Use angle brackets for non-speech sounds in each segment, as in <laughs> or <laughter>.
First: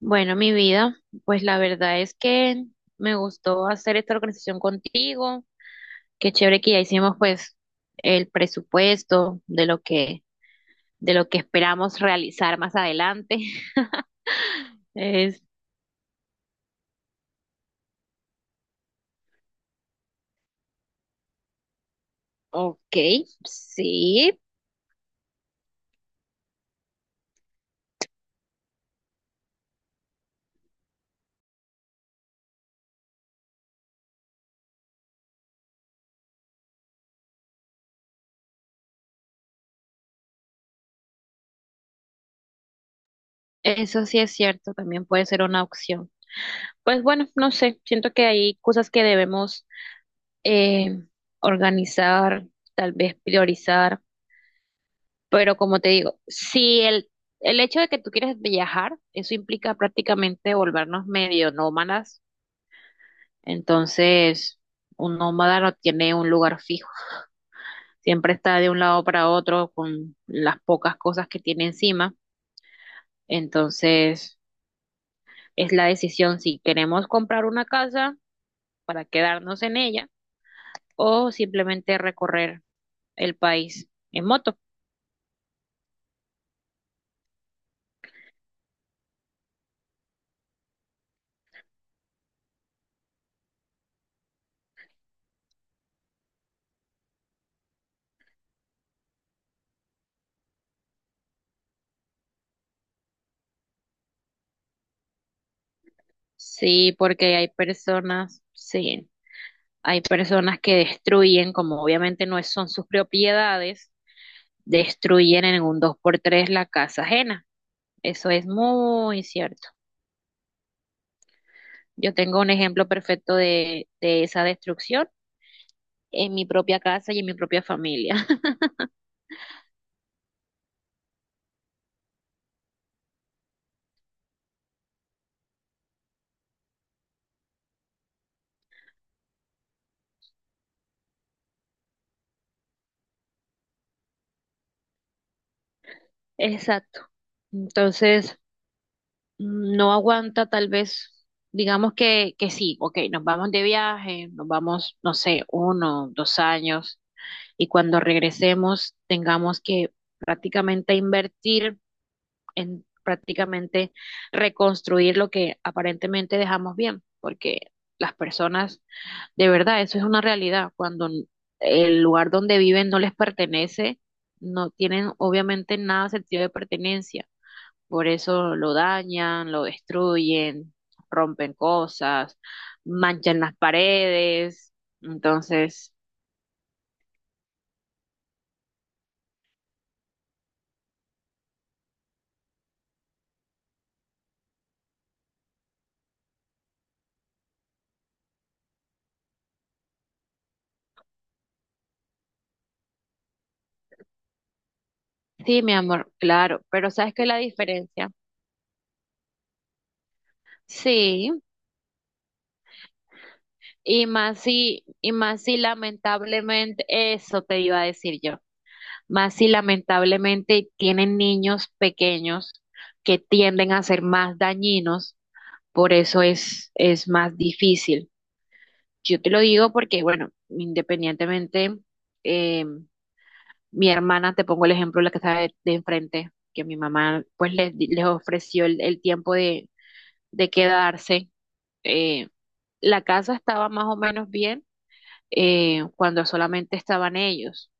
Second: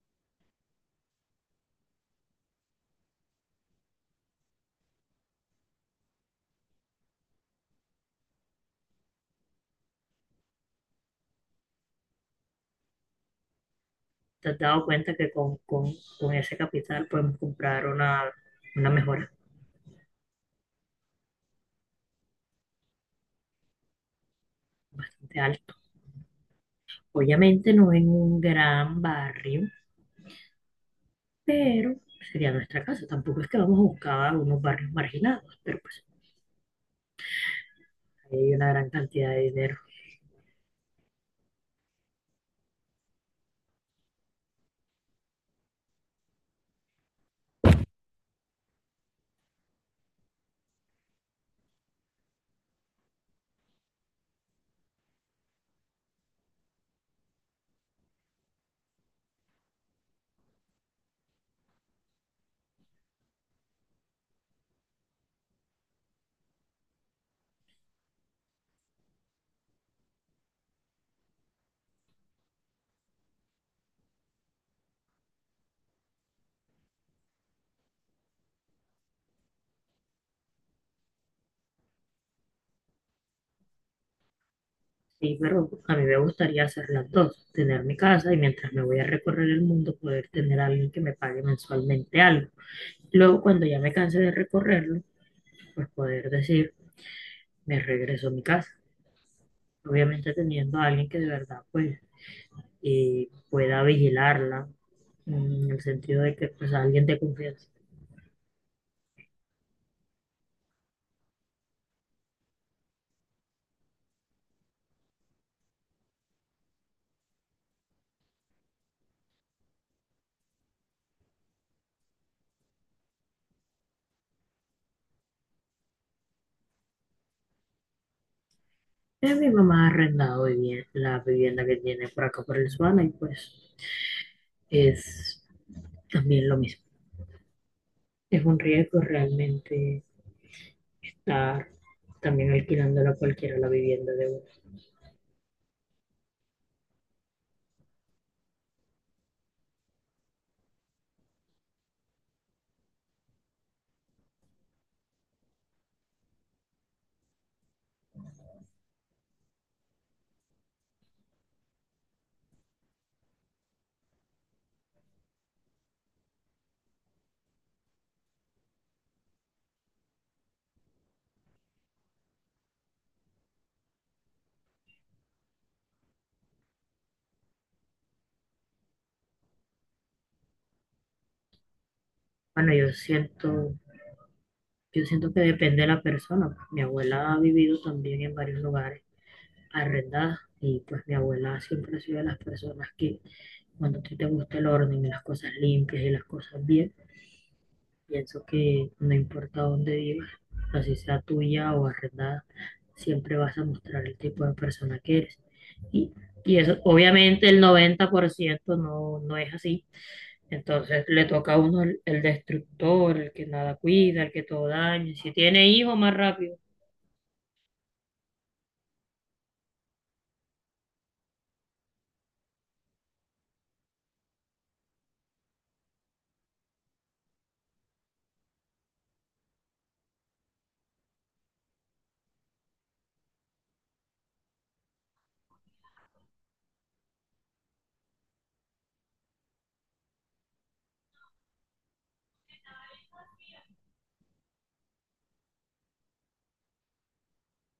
Bueno, mi vida, pues la verdad es que me gustó hacer esta organización contigo. Qué chévere que ya hicimos pues el presupuesto de lo que esperamos realizar más adelante. <laughs> ¿Te has dado cuenta que Es con ese capital podemos comprar una mejora ok, sí, bastante alta? Obviamente no en un gran barrio, pero sería nuestra casa. Tampoco es que vamos a buscar unos barrios marginados, pero pues hay una gran cantidad de dinero. eso sí es cierto, también puede ser una opción. Pues bueno, no sé, siento que hay cosas que debemos eh, organizar, tal vez priorizar. Pero como te digo, si el hecho de que tú quieres viajar, eso implica prácticamente volvernos medio nómadas. Entonces, un nómada no tiene un lugar fijo. Siempre está de un lado para otro con las pocas cosas que tiene encima. Entonces, es la decisión si queremos comprar una casa para quedarnos en ella o simplemente recorrer el país en moto. Sí, pero a mí me gustaría hacer las dos, tener mi casa y mientras me voy a recorrer el mundo poder tener a alguien que me pague mensualmente algo. Luego, cuando ya me canse de recorrerlo, pues poder decir, me regreso a mi casa. Obviamente teniendo a alguien que de verdad pues pueda vigilarla, en el sentido de que pues Sí, alguien de porque hay confianza. personas, sí. Hay personas que destruyen, como obviamente no son sus propiedades, destruyen en un dos por tres la casa ajena. Eso es muy cierto. Yo tengo un ejemplo perfecto de esa destrucción en mi propia casa y en mi propia familia. Mi mamá ha arrendado la vivienda que tiene por acá por el Suana y pues es también lo mismo. Es un riesgo realmente estar también alquilándola cualquiera la vivienda de uno. <laughs> Exacto. Entonces, no aguanta tal vez, digamos que sí, ok, nos vamos de viaje, nos vamos, no sé, uno, dos años, y cuando regresemos tengamos que prácticamente invertir en prácticamente reconstruir lo que aparentemente dejamos bien, porque las personas, de verdad, eso es una realidad. Cuando el lugar donde viven no les pertenece, no tienen obviamente nada de sentido de pertenencia. Por eso lo dañan, lo destruyen, rompen cosas, Bueno, manchan las paredes. yo siento que depende de Entonces, la persona. Mi abuela ha vivido también en varios lugares arrendadas y pues mi abuela siempre ha sido de las personas que, cuando a ti te gusta el orden y las cosas limpias y las cosas bien, pienso que no importa dónde vivas, así sea tuya o arrendada, siempre vas a mostrar el tipo de persona que eres. sí, mi amor, Y, y claro, eso, pero ¿sabes qué es la obviamente el noventa diferencia? por ciento no es así. Entonces le Sí. toca a uno el destructor, el que nada cuida, el que todo Y daña. Si más si tiene hijos más rápido, lamentablemente, eso te iba a decir yo, más si lamentablemente tienen niños pequeños que tienden a ser más dañinos, por eso es más difícil. Yo te lo digo porque, bueno, independientemente, eh, mi hermana, te pongo el ejemplo, la que está de enfrente, que mi mamá pues les ofreció el tiempo de quedarse. eh, la casa estaba más o menos bien cuando solamente estaban ellos.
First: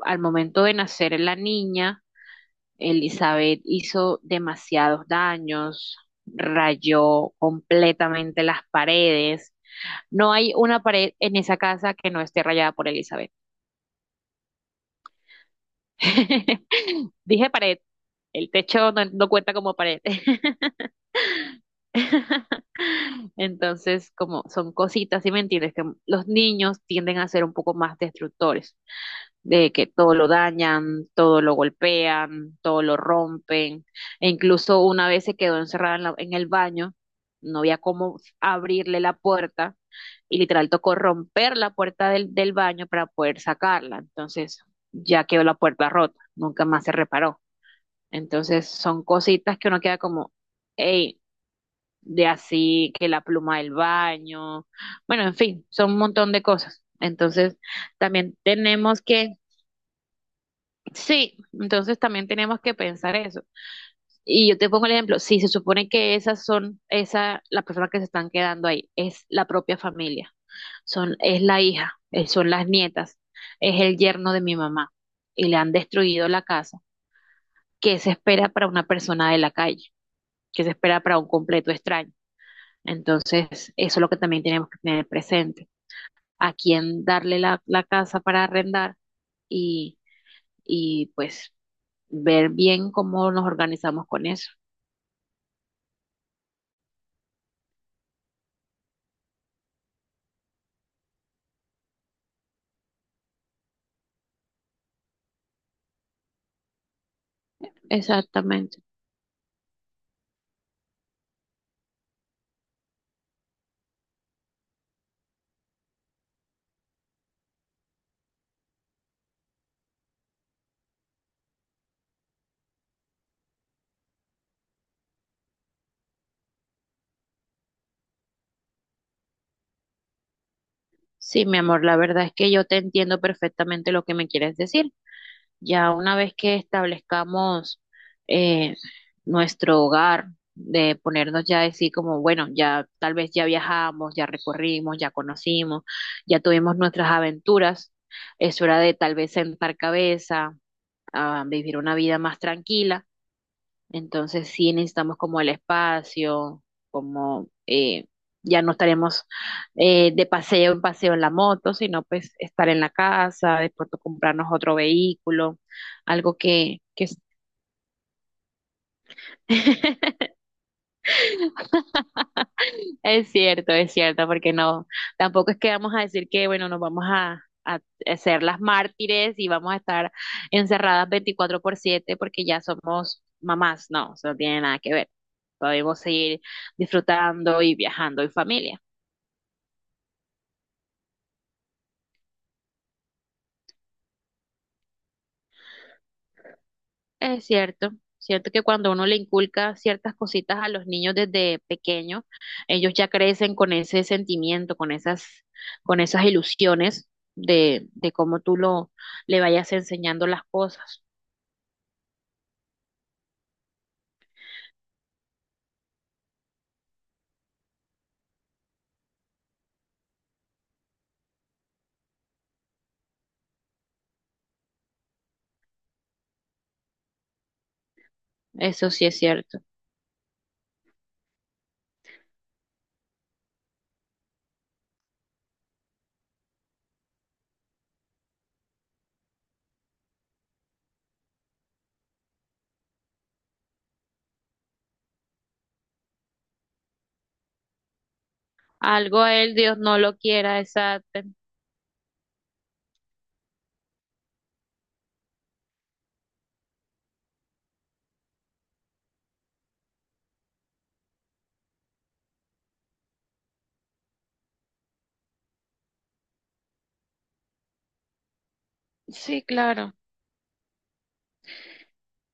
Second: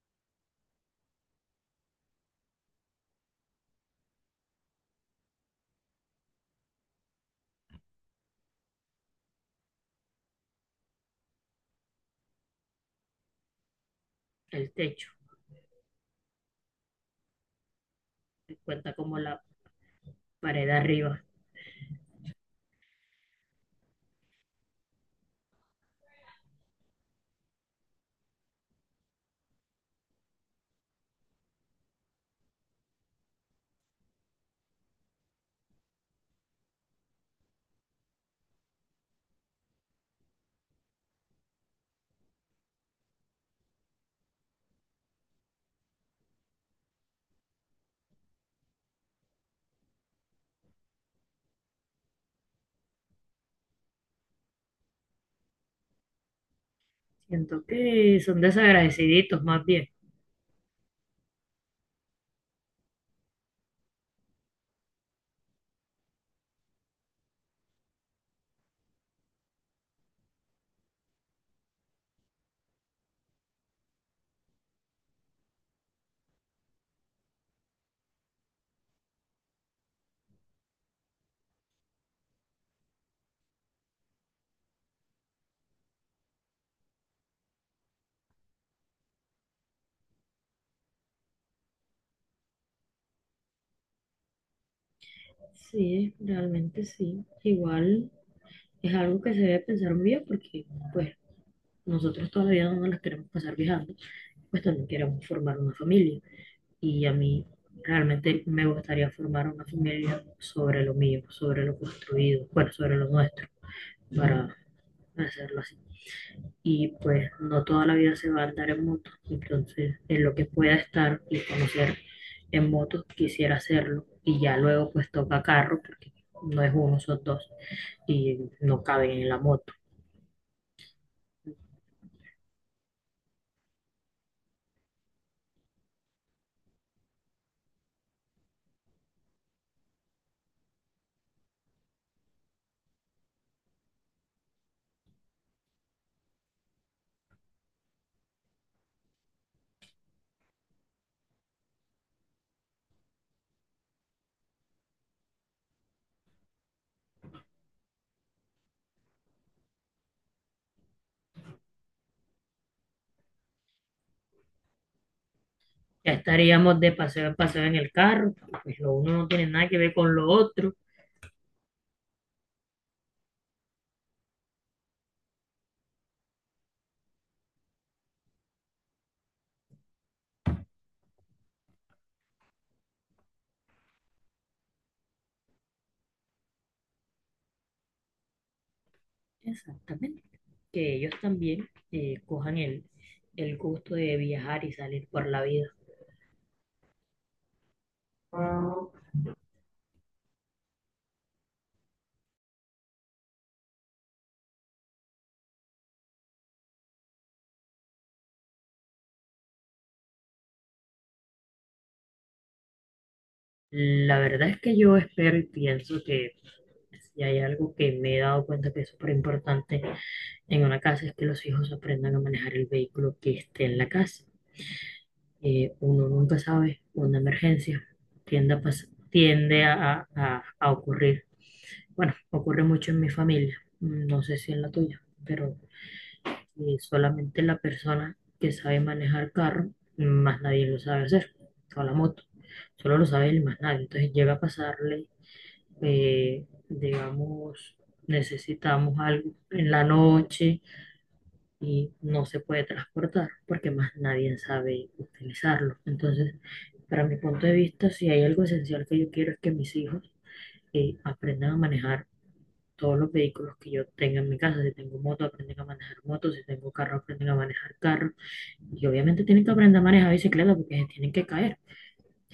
Al momento de nacer la niña, Elizabeth hizo demasiados daños, rayó completamente las paredes. No hay una pared en esa casa que no esté rayada por Elizabeth. el techo. <laughs> Dije pared, el Se cuenta techo no, como no la cuenta como pared. pared arriba. <laughs> Entonces, como son cositas, ¿sí me entiendes? Que los niños tienden a ser un poco más destructores. De que todo lo dañan, todo lo golpean, todo lo rompen, e incluso una vez se quedó encerrada en el baño, no había cómo abrirle la puerta y literal tocó romper la puerta del baño para poder sacarla, entonces ya quedó la puerta rota, nunca más se reparó, entonces son cositas que uno queda como, hey, de así que la pluma del baño, bueno, en fin, son un montón de cosas. Entonces Siento que también son tenemos que desagradeciditos más bien. Sí, entonces también tenemos que pensar eso. Y yo te pongo el ejemplo, si se supone que esas son, esa, las personas que se están quedando ahí, es la propia familia, son, es la hija, son las nietas, es el yerno de mi mamá, y le han destruido la casa, ¿qué se espera para una persona de la calle? ¿Qué se espera para un completo extraño? Entonces, eso es lo que también tenemos que tener presente, a quién darle la casa para arrendar y, pues ver bien cómo nos organizamos con eso. Sí, realmente sí. Igual es algo que se debe pensar muy bien porque, pues, nosotros todavía no nos las queremos pasar viajando, pues también queremos formar una familia. Y a mí realmente me Exactamente. gustaría formar una familia sobre lo mío, sobre lo construido, bueno, sobre lo nuestro, para hacerlo así. Y pues no toda la vida se va a andar en moto, entonces en lo que pueda estar y conocer en moto quisiera hacerlo. Y ya luego pues toca carro porque no es uno, son dos y no caben en la moto. Sí, mi amor, la verdad es que yo te entiendo perfectamente lo que me quieres decir. Ya una vez que establezcamos eh, nuestro hogar, de ponernos ya a decir como, bueno, ya tal vez ya viajamos, ya recorrimos, ya conocimos, ya tuvimos nuestras aventuras, es hora de tal vez sentar cabeza, a vivir una vida más tranquila. Entonces sí necesitamos como el espacio, como, ya no estaremos de paseo en paseo en la moto, sino pues estar en la casa, de pronto comprarnos otro vehículo, Ya algo estaríamos que, de que paseo en paseo en el carro, pues lo uno no tiene nada que ver con <laughs> lo otro. es cierto, es cierto, porque no, tampoco es que vamos a decir que, bueno, nos vamos a ser las mártires y vamos a estar encerradas 24/7 porque ya somos mamás, no, eso no tiene nada que ver. Podemos seguir disfrutando y viajando en familia. Exactamente. Que ellos también cojan el gusto de viajar y salir por la vida. Es cierto, cierto que cuando uno le inculca ciertas cositas a los niños desde pequeños, ellos ya crecen con ese sentimiento, con esas ilusiones de cómo tú lo, le vayas enseñando las cosas. La verdad es que yo espero y pienso que si hay algo que me he dado cuenta que es súper importante en una casa es que los hijos aprendan a manejar el vehículo que esté en la casa. Uno nunca sabe, una emergencia tiende a, pas- Eso sí es cierto. tiende a ocurrir. Bueno, ocurre mucho en mi familia, no sé si en la tuya, pero solamente la persona que sabe manejar carro, mm, más nadie lo sabe hacer, o la moto, solo lo sabe él y más nadie. Entonces llega a pasarle, digamos, necesitamos Algo algo a él, en Dios la no lo quiera, noche esa. y no se puede transportar porque más nadie sabe utilizarlo. Entonces, para mi punto de vista, si hay algo esencial que yo quiero es que mis hijos aprendan a manejar todos los vehículos que yo tenga en mi casa. Si tengo moto, aprenden a manejar moto. Si tengo carro, aprenden a manejar carro. Y obviamente Sí, tienen que aprender a claro. manejar bicicleta porque se tienen que caer.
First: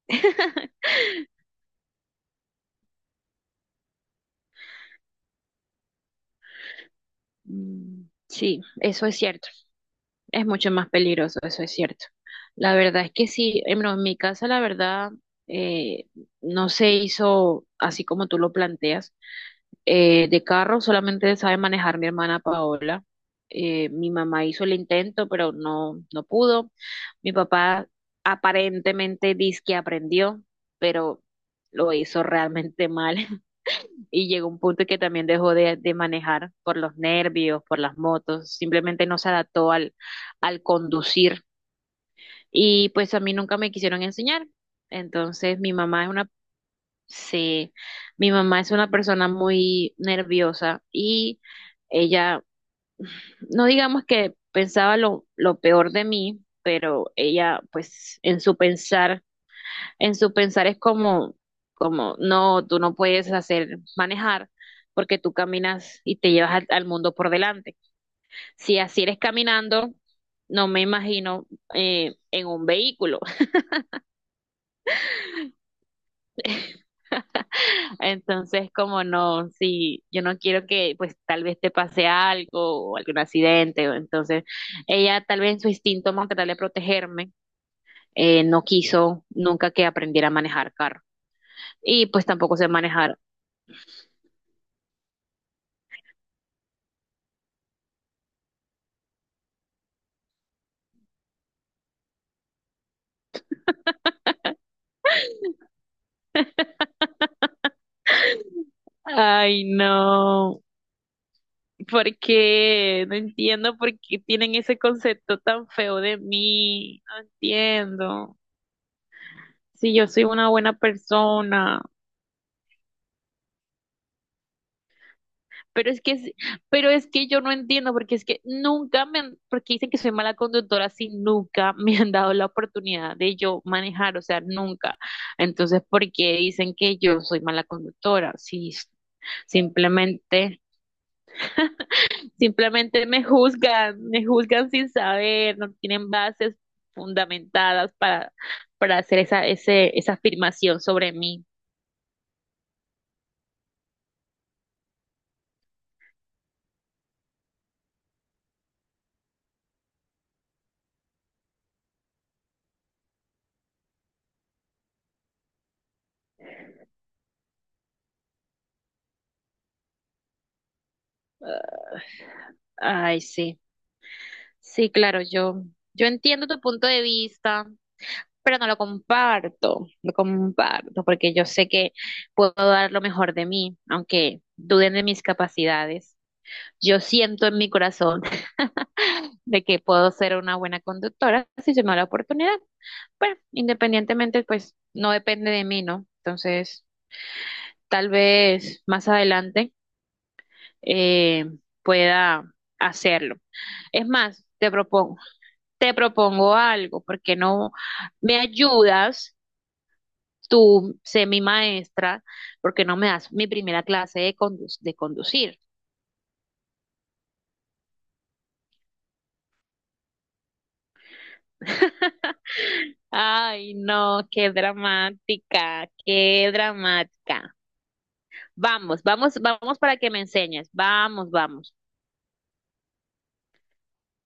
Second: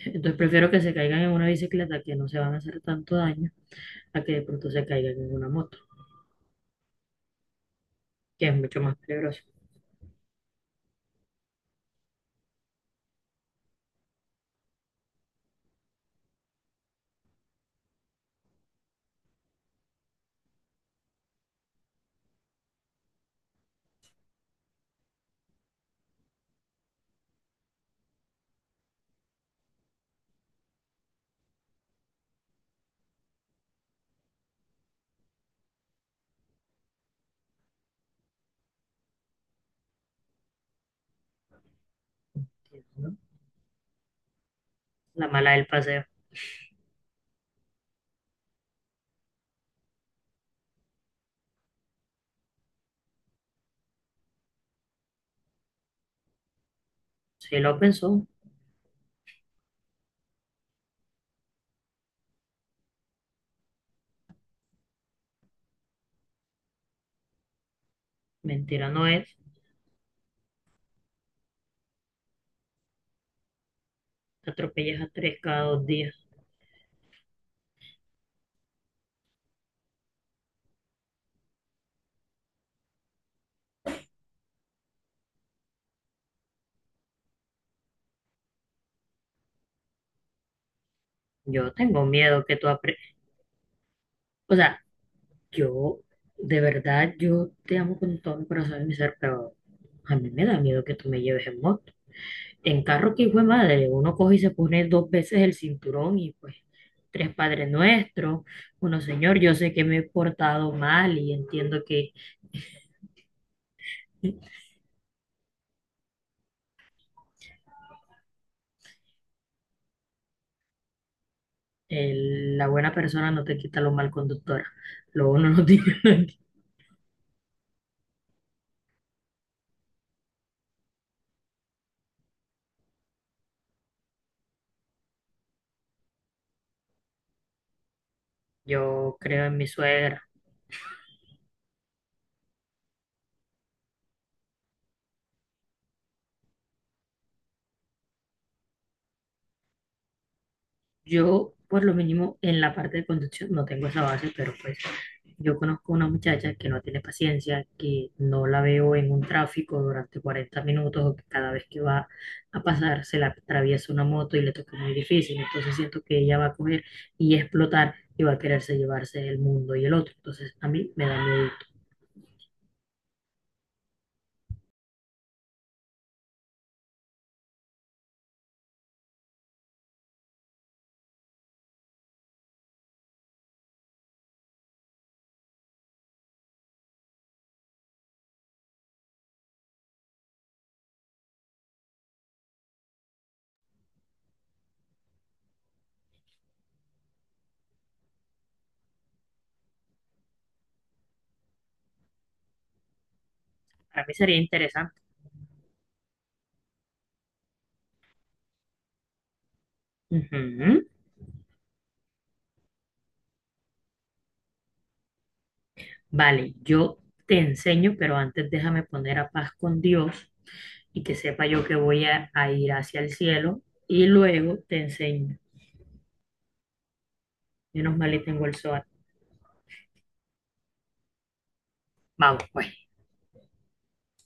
Entonces prefiero que se caigan en una bicicleta, que no se van a hacer tanto daño, a que de pronto se caigan en una moto, Mm, que es sí, mucho más eso es peligroso. cierto. Es mucho más peligroso, eso es cierto. La verdad es que sí, en mi casa la verdad eh, no se hizo así como tú lo planteas. De carro solamente sabe manejar mi hermana Paola. Mi mamá hizo el intento, pero no, no pudo. Mi papá aparentemente dice que aprendió, pero lo hizo realmente mal <laughs> y llegó un punto que también dejó de manejar por los nervios, por las motos, simplemente no se adaptó al conducir y pues ¿No? a mí nunca me quisieron enseñar. La mala Entonces del mi paseo. mamá es una. Sí, mi mamá es una persona muy nerviosa y ella, no digamos que pensaba lo peor de mí, pero Si ella lo pues pensó, en su pensar, es como, no, tú no puedes hacer manejar porque tú caminas y te llevas al mundo por delante. Si mentira así no eres es. caminando, no me imagino en un vehículo. Te atropellas a tres cada dos días. Entonces, como no, si yo no quiero que pues tal vez te pase algo o algún accidente, o entonces ella tal vez en su instinto más tratar de protegerme, no quiso nunca que aprendiera a manejar carro. Yo tengo Y pues miedo que tampoco tú sé aprendas. manejar. O sea, yo, de verdad, yo te amo con todo mi corazón y mi ser, pero a mí me da miedo que tú me lleves en moto. En carro, que hijo de madre, uno coge y se pone dos veces el cinturón y pues tres padres nuestros. Bueno, señor, yo Ay, sé que me he no, portado mal y entiendo que ¿por qué? No entiendo por qué tienen ese concepto tan feo de mí. No entiendo. Si yo soy una buena persona. el- la buena persona no te quita lo mal conductora. Lo uno no tiene. Pero es que, <laughs> pero es que yo no entiendo, porque es que nunca me han, porque dicen que soy mala conductora, si nunca me han dado la oportunidad de yo manejar, o sea, nunca. Entonces, ¿por qué dicen que yo soy mala conductora? Si Yo creo en mi suegra. simplemente, simplemente me juzgan, sin saber, no tienen bases fundamentadas para hacer esa, ese, esa afirmación sobre mí. Yo, por lo mínimo, en la parte de conducción no tengo esa base, pero pues yo conozco una muchacha que no tiene paciencia, que no la veo en un tráfico durante 40 minutos o que cada vez que va a pasar se la atraviesa una moto y le toca muy difícil. Entonces siento que ella va a coger y explotar y va a quererse llevarse el mundo y el otro. Entonces a mí me da miedo. Ah, ay, sí. Sí, claro, yo entiendo tu punto de vista, pero no lo comparto, lo comparto, porque yo sé que puedo dar lo mejor de mí, aunque duden de mis capacidades. Yo siento en mi corazón <laughs> de que puedo ser una buena conductora si se me da la oportunidad. Bueno, independientemente, pues no depende de mí, ¿no? Entonces, tal vez más adelante eh, pueda hacerlo. Para Es mí sería más, te interesante. propongo. Te propongo algo, ¿por qué no me ayudas? Ujú. Tú, sé mi maestra, ¿por qué no me das mi primera clase de conducir? Vale, yo te enseño, pero antes déjame poner a paz con Dios y que sepa yo que voy <laughs> a ir hacia el cielo Ay, y no, qué luego te enseño. dramática, qué dramática. Menos mal y tengo el SOAT. Vamos, vamos, vamos para que me enseñes. Vamos, vamos. Vamos, pues.